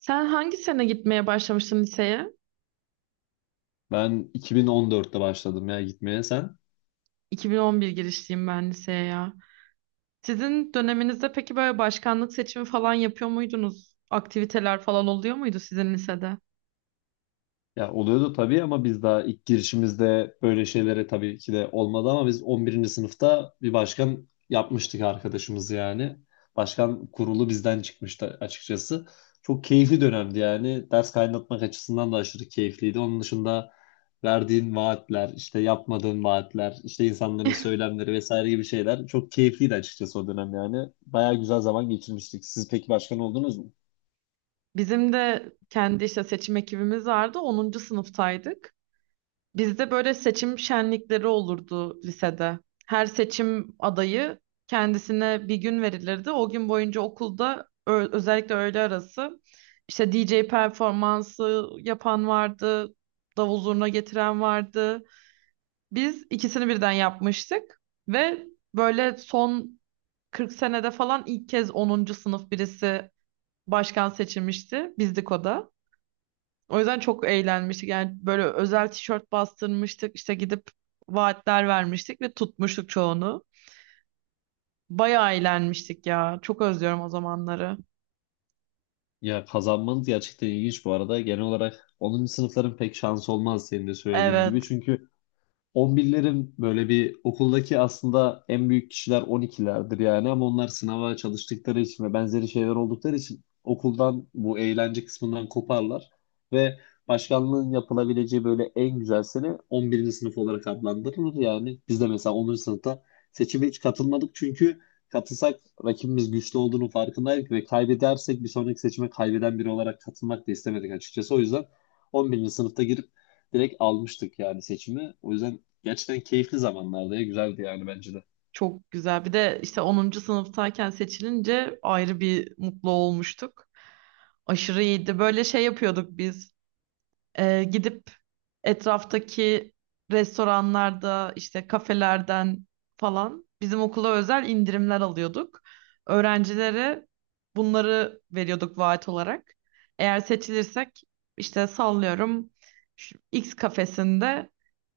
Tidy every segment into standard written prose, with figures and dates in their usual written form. Sen hangi sene gitmeye başlamıştın liseye? Ben 2014'te başladım ya gitmeye sen. 2011 girişliyim ben liseye ya. Sizin döneminizde peki böyle başkanlık seçimi falan yapıyor muydunuz? Aktiviteler falan oluyor muydu sizin lisede? Ya oluyordu tabii ama biz daha ilk girişimizde böyle şeylere tabii ki de olmadı ama biz 11. sınıfta bir başkan yapmıştık arkadaşımız yani. Başkan kurulu bizden çıkmıştı açıkçası. Çok keyifli dönemdi yani. Ders kaynatmak açısından da aşırı keyifliydi. Onun dışında verdiğin vaatler, işte yapmadığın vaatler, işte insanların söylemleri vesaire gibi şeyler çok keyifliydi açıkçası o dönem yani. Bayağı güzel zaman geçirmiştik. Siz peki başkan oldunuz mu? Bizim de kendi işte seçim ekibimiz vardı. Onuncu sınıftaydık. Bizde böyle seçim şenlikleri olurdu lisede. Her seçim adayı kendisine bir gün verilirdi. O gün boyunca okulda özellikle öğle arası işte DJ performansı yapan vardı, davul zurna getiren vardı. Biz ikisini birden yapmıştık ve böyle son 40 senede falan ilk kez onuncu sınıf birisi başkan seçilmişti. Bizdik o da. O yüzden çok eğlenmiştik. Yani böyle özel tişört bastırmıştık. İşte gidip vaatler vermiştik ve tutmuştuk çoğunu. Bayağı eğlenmiştik ya. Çok özlüyorum o zamanları. Ya kazanmanız gerçekten ilginç bu arada. Genel olarak 10. sınıfların pek şansı olmaz senin de söylediğin gibi. Evet, Çünkü 11'lerin böyle bir okuldaki aslında en büyük kişiler 12'lerdir yani ama onlar sınava çalıştıkları için ve benzeri şeyler oldukları için okuldan bu eğlence kısmından koparlar ve başkanlığın yapılabileceği böyle en güzel sene 11. sınıf olarak adlandırılır yani biz de mesela 10. sınıfta seçime hiç katılmadık çünkü katılsak rakibimiz güçlü olduğunu farkındaydık ve kaybedersek bir sonraki seçime kaybeden biri olarak katılmak da istemedik açıkçası o yüzden 11. sınıfta girip direkt almıştık yani seçimi. O yüzden gerçekten keyifli zamanlardı ya. Güzeldi yani bence de. çok güzel. Bir de işte onuncu sınıftayken seçilince ayrı bir mutlu olmuştuk. Aşırı iyiydi. Böyle şey yapıyorduk biz. Gidip etraftaki restoranlarda işte kafelerden falan bizim okula özel indirimler alıyorduk. Öğrencilere bunları veriyorduk vaat olarak. Eğer seçilirsek işte sallıyorum şu X kafesinde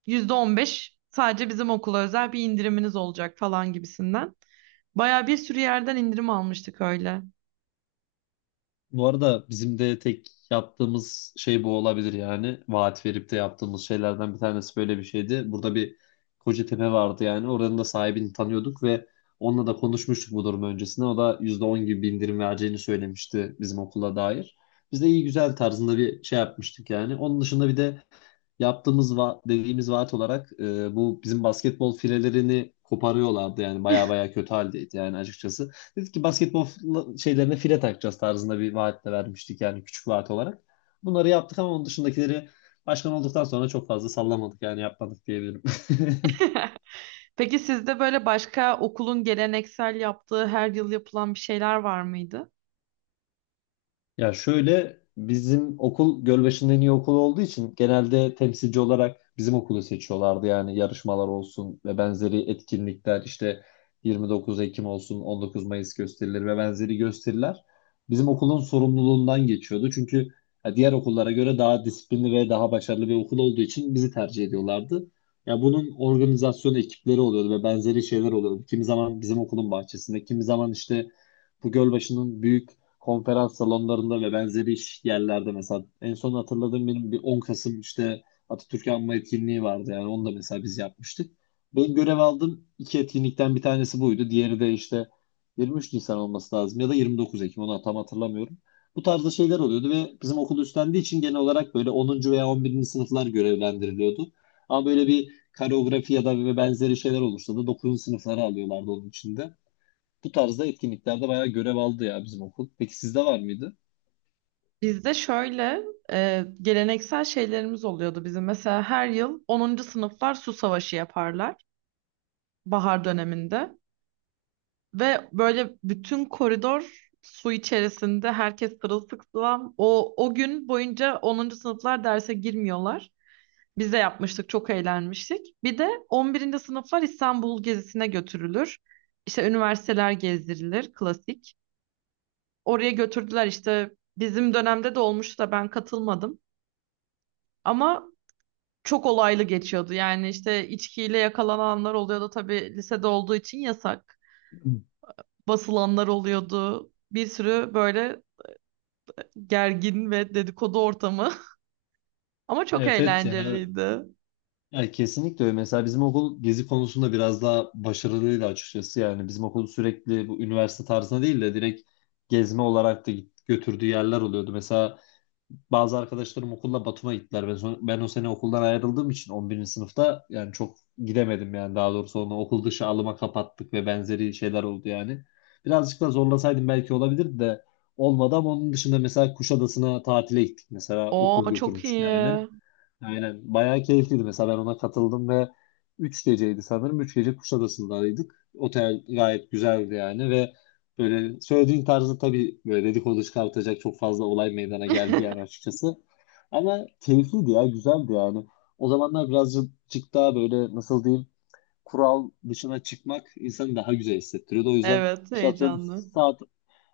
%15 sadece bizim okula özel bir indiriminiz olacak falan gibisinden. Baya bir sürü yerden indirim almıştık öyle. Bu arada bizim de tek yaptığımız şey bu olabilir yani. Vaat verip de yaptığımız şeylerden bir tanesi böyle bir şeydi. Burada bir Kocatepe vardı yani. Oranın da sahibini tanıyorduk ve onunla da konuşmuştuk bu durum öncesinde. O da %10 gibi bir indirim vereceğini söylemişti bizim okula dair. Biz de iyi güzel tarzında bir şey yapmıştık yani. Onun dışında bir de yaptığımız dediğimiz vaat olarak bu bizim basketbol filelerini koparıyorlardı yani baya baya kötü haldeydi yani açıkçası. Dedik ki basketbol şeylerine file takacağız tarzında bir vaatle vermiştik yani küçük vaat olarak. Bunları yaptık ama onun dışındakileri başkan olduktan sonra çok fazla sallamadık yani yapmadık diyebilirim. Peki sizde böyle başka okulun geleneksel yaptığı her yıl yapılan bir şeyler var mıydı? Ya şöyle bizim okul Gölbaşı'nın en iyi okulu olduğu için genelde temsilci olarak bizim okulu seçiyorlardı. Yani yarışmalar olsun ve benzeri etkinlikler işte 29 Ekim olsun 19 Mayıs gösterileri ve benzeri gösteriler bizim okulun sorumluluğundan geçiyordu. Çünkü ya, diğer okullara göre daha disiplinli ve daha başarılı bir okul olduğu için bizi tercih ediyorlardı. Ya bunun organizasyon ekipleri oluyordu ve benzeri şeyler oluyordu. Kimi zaman bizim okulun bahçesinde, kimi zaman işte bu Gölbaşı'nın büyük konferans salonlarında ve benzeri iş yerlerde mesela en son hatırladığım benim bir 10 Kasım işte Atatürk Anma etkinliği vardı yani onu da mesela biz yapmıştık. Ben görev aldığım iki etkinlikten bir tanesi buydu. Diğeri de işte 23 Nisan olması lazım ya da 29 Ekim onu tam hatırlamıyorum. Bu tarzda şeyler oluyordu ve bizim okul üstlendiği için genel olarak böyle 10. veya 11. sınıflar görevlendiriliyordu. Ama böyle bir koreografi ya da ve benzeri şeyler olursa da 9. sınıfları alıyorlardı onun içinde. Bu tarzda etkinliklerde bayağı görev aldı ya bizim okul. Peki sizde var mıydı? Bizde şöyle geleneksel şeylerimiz oluyordu bizim. Mesela her yıl onuncu sınıflar su savaşı yaparlar bahar döneminde. Ve böyle bütün koridor su içerisinde herkes sırılsıklam. O gün boyunca onuncu sınıflar derse girmiyorlar. Biz de yapmıştık, çok eğlenmiştik. Bir de on birinci sınıflar İstanbul gezisine götürülür. İşte üniversiteler gezdirilir, klasik. Oraya götürdüler işte bizim dönemde de olmuştu da ben katılmadım. Ama çok olaylı geçiyordu. Yani işte içkiyle yakalananlar oluyordu tabii lisede olduğu için yasak. Basılanlar oluyordu. Bir sürü böyle gergin ve dedikodu ortamı. Ama çok Evet, evet ya. eğlenceliydi. Ya kesinlikle öyle. Mesela bizim okul gezi konusunda biraz daha başarılıydı açıkçası. Yani bizim okul sürekli bu üniversite tarzına değil de direkt gezme olarak da götürdüğü yerler oluyordu. Mesela bazı arkadaşlarım okulda Batum'a gittiler. Ben, ben o sene okuldan ayrıldığım için 11. sınıfta yani çok gidemedim yani daha doğrusu onu okul dışı alıma kapattık ve benzeri şeyler oldu yani. Birazcık da zorlasaydım belki olabilirdi de olmadı ama onun dışında mesela Kuşadası'na tatile gittik mesela Oo okul çok götürmüştü yani. iyi. Aynen. Bayağı keyifliydi mesela ben ona katıldım ve 3 geceydi sanırım. 3 gece Kuşadası'ndaydık. Otel gayet güzeldi yani ve böyle söylediğin tarzda tabii böyle dedikodu çıkartacak çok fazla olay meydana geldi yani açıkçası. Ama keyifliydi ya güzeldi yani. O zamanlar birazcık daha böyle nasıl diyeyim kural dışına çıkmak insanı daha güzel hissettiriyordu. O yüzden Evet, işte atıyorum heyecanlı. saat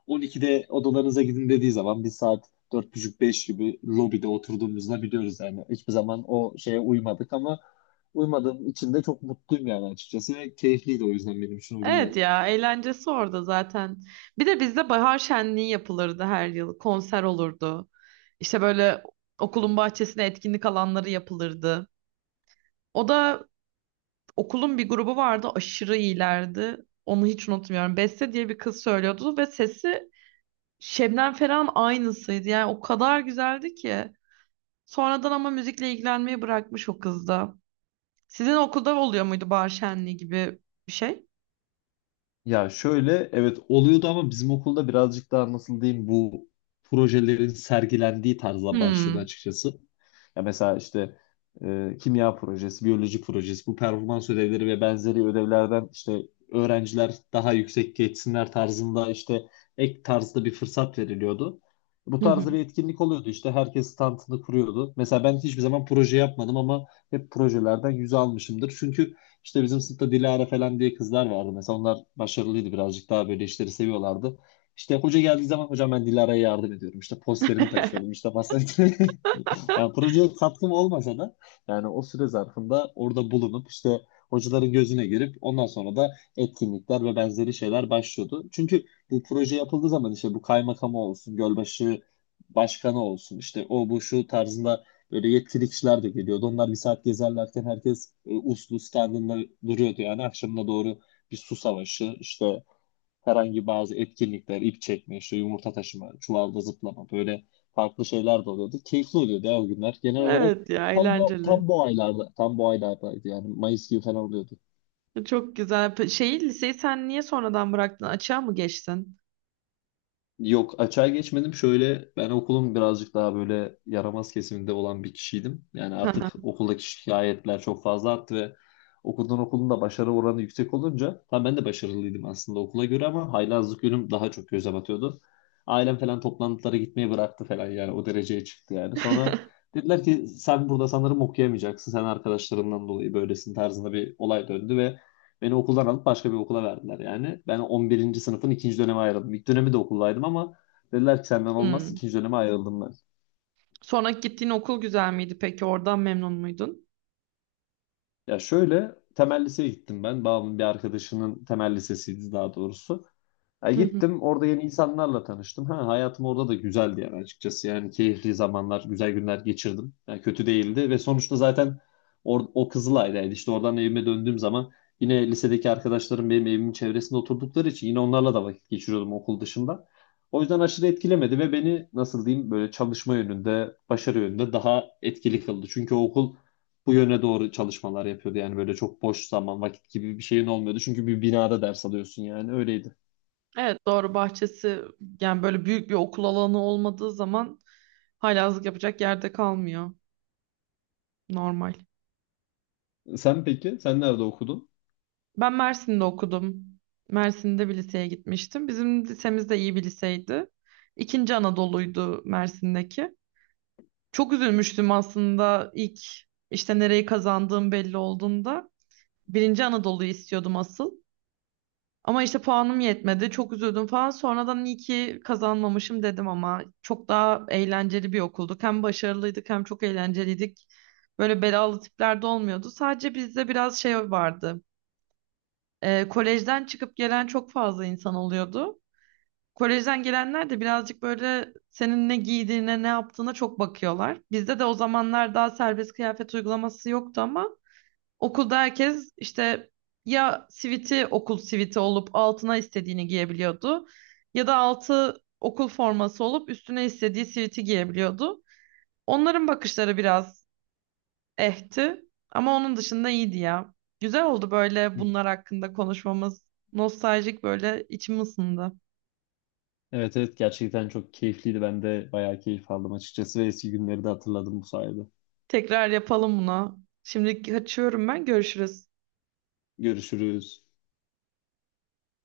12'de odalarınıza gidin dediği zaman bir saat 4:30-5 gibi lobide oturduğumuzda biliyoruz yani. Hiçbir zaman o şeye uymadık ama uymadığım için de çok mutluyum yani açıkçası. Ve keyifliydi o yüzden benim için o günler. Evet ya eğlencesi orada zaten. Bir de bizde bahar şenliği yapılırdı her yıl. Konser olurdu. İşte böyle okulun bahçesine etkinlik alanları yapılırdı. O da okulun bir grubu vardı aşırı iyilerdi. Onu hiç unutmuyorum. Beste diye bir kız söylüyordu ve sesi Şebnem Ferah'ın aynısıydı. Yani o kadar güzeldi ki. Sonradan ama müzikle ilgilenmeyi bırakmış o kız da. Sizin okulda oluyor muydu bahar şenliği gibi bir şey? Ya şöyle evet oluyordu ama bizim okulda birazcık daha nasıl diyeyim bu projelerin sergilendiği tarzla başlıyordu Hmm. açıkçası. Ya mesela işte kimya projesi, biyoloji projesi, bu performans ödevleri ve benzeri ödevlerden işte öğrenciler daha yüksek geçsinler tarzında işte ek tarzda bir fırsat veriliyordu. Bu tarzda bir etkinlik oluyordu işte herkes standını kuruyordu. Mesela ben hiçbir zaman proje yapmadım ama hep projelerden yüz almışımdır. Çünkü işte bizim sınıfta Dilara falan diye kızlar vardı. Mesela onlar başarılıydı birazcık daha böyle işleri seviyorlardı. İşte hoca geldiği zaman hocam ben Dilara'ya yardım ediyorum. İşte posterini taşıyordum İşte basansörü. Yani projeye katkım olmasa da yani o süre zarfında orada bulunup işte hocaların gözüne girip ondan sonra da etkinlikler ve benzeri şeyler başlıyordu. Çünkü bu proje yapıldığı zaman işte bu kaymakamı olsun, Gölbaşı başkanı olsun işte o bu şu tarzında böyle yetkili kişiler de geliyordu. Onlar bir saat gezerlerken herkes uslu standında duruyordu. Yani akşamına doğru bir su savaşı, işte herhangi bazı etkinlikler, ip çekme, işte yumurta taşıma, çuvalda zıplama böyle farklı şeyler de oluyordu. Keyifli oluyordu ya o günler. Genel olarak Evet ya eğlenceli. Tam bu aylardaydı yani Mayıs gibi falan oluyordu. Çok güzel. Şeyi liseyi sen niye sonradan bıraktın? Açığa mı geçtin? Yok açığa geçmedim. Şöyle ben okulun birazcık daha böyle yaramaz kesiminde olan bir kişiydim. Yani artık okuldaki şikayetler çok fazla arttı ve okuldan okulun da başarı oranı yüksek olunca tam ben de başarılıydım aslında okula göre ama haylazlık yönüm daha çok göze batıyordu. Ailem falan toplantılara gitmeyi bıraktı falan yani o dereceye çıktı yani. Sonra dediler ki sen burada sanırım okuyamayacaksın. Sen arkadaşlarından dolayı böylesin tarzında bir olay döndü ve beni okuldan alıp başka bir okula verdiler yani. Ben 11. sınıfın ikinci döneme ayrıldım. İlk dönemi de okuldaydım ama dediler ki senden olmaz. Hmm. İkinci döneme ayrıldım ben. Sonra gittiğin okul güzel miydi peki? Oradan memnun muydun? Ya şöyle temel liseye gittim ben. Babamın bir arkadaşının temel lisesiydi daha doğrusu. Ya Hı hı. gittim orada yeni insanlarla tanıştım. Ha, hayatım orada da güzeldi yani açıkçası. Yani keyifli zamanlar, güzel günler geçirdim. Yani kötü değildi ve sonuçta zaten o Kızılay'daydı. İşte oradan evime döndüğüm zaman yine lisedeki arkadaşlarım benim evimin çevresinde oturdukları için yine onlarla da vakit geçiriyordum okul dışında. O yüzden aşırı etkilemedi ve beni nasıl diyeyim böyle çalışma yönünde, başarı yönünde daha etkili kıldı. Çünkü o okul bu yöne doğru çalışmalar yapıyordu. Yani böyle çok boş zaman, vakit gibi bir şeyin olmuyordu. Çünkü bir binada ders alıyorsun yani öyleydi. Evet doğru, bahçesi yani böyle büyük bir okul alanı olmadığı zaman haylazlık yapacak yerde kalmıyor. Normal. Sen peki, sen nerede okudun? Ben Mersin'de okudum. Mersin'de bir liseye gitmiştim. Bizim lisemiz de iyi bir liseydi. İkinci Anadolu'ydu Mersin'deki. Çok üzülmüştüm aslında ilk işte nereyi kazandığım belli olduğunda. Birinci Anadolu'yu istiyordum asıl. Ama işte puanım yetmedi. Çok üzüldüm falan. Sonradan iyi ki kazanmamışım dedim ama çok daha eğlenceli bir okulduk. Hem başarılıydık hem çok eğlenceliydik. Böyle belalı tipler de olmuyordu. Sadece bizde biraz şey vardı. Kolejden çıkıp gelen çok fazla insan oluyordu. Kolejden gelenler de birazcık böyle senin ne giydiğine, ne yaptığına çok bakıyorlar. Bizde de o zamanlar daha serbest kıyafet uygulaması yoktu ama okulda herkes işte ya siviti okul siviti olup altına istediğini giyebiliyordu ya da altı okul forması olup üstüne istediği siviti giyebiliyordu. Onların bakışları biraz ehti ama onun dışında iyiydi ya. Güzel oldu böyle bunlar hakkında konuşmamız. Nostaljik böyle içim ısındı. Evet, evet gerçekten çok keyifliydi. Ben de bayağı keyif aldım açıkçası ve eski günleri de hatırladım bu sayede. Tekrar yapalım bunu. Şimdi kaçıyorum ben. Görüşürüz. Görüşürüz.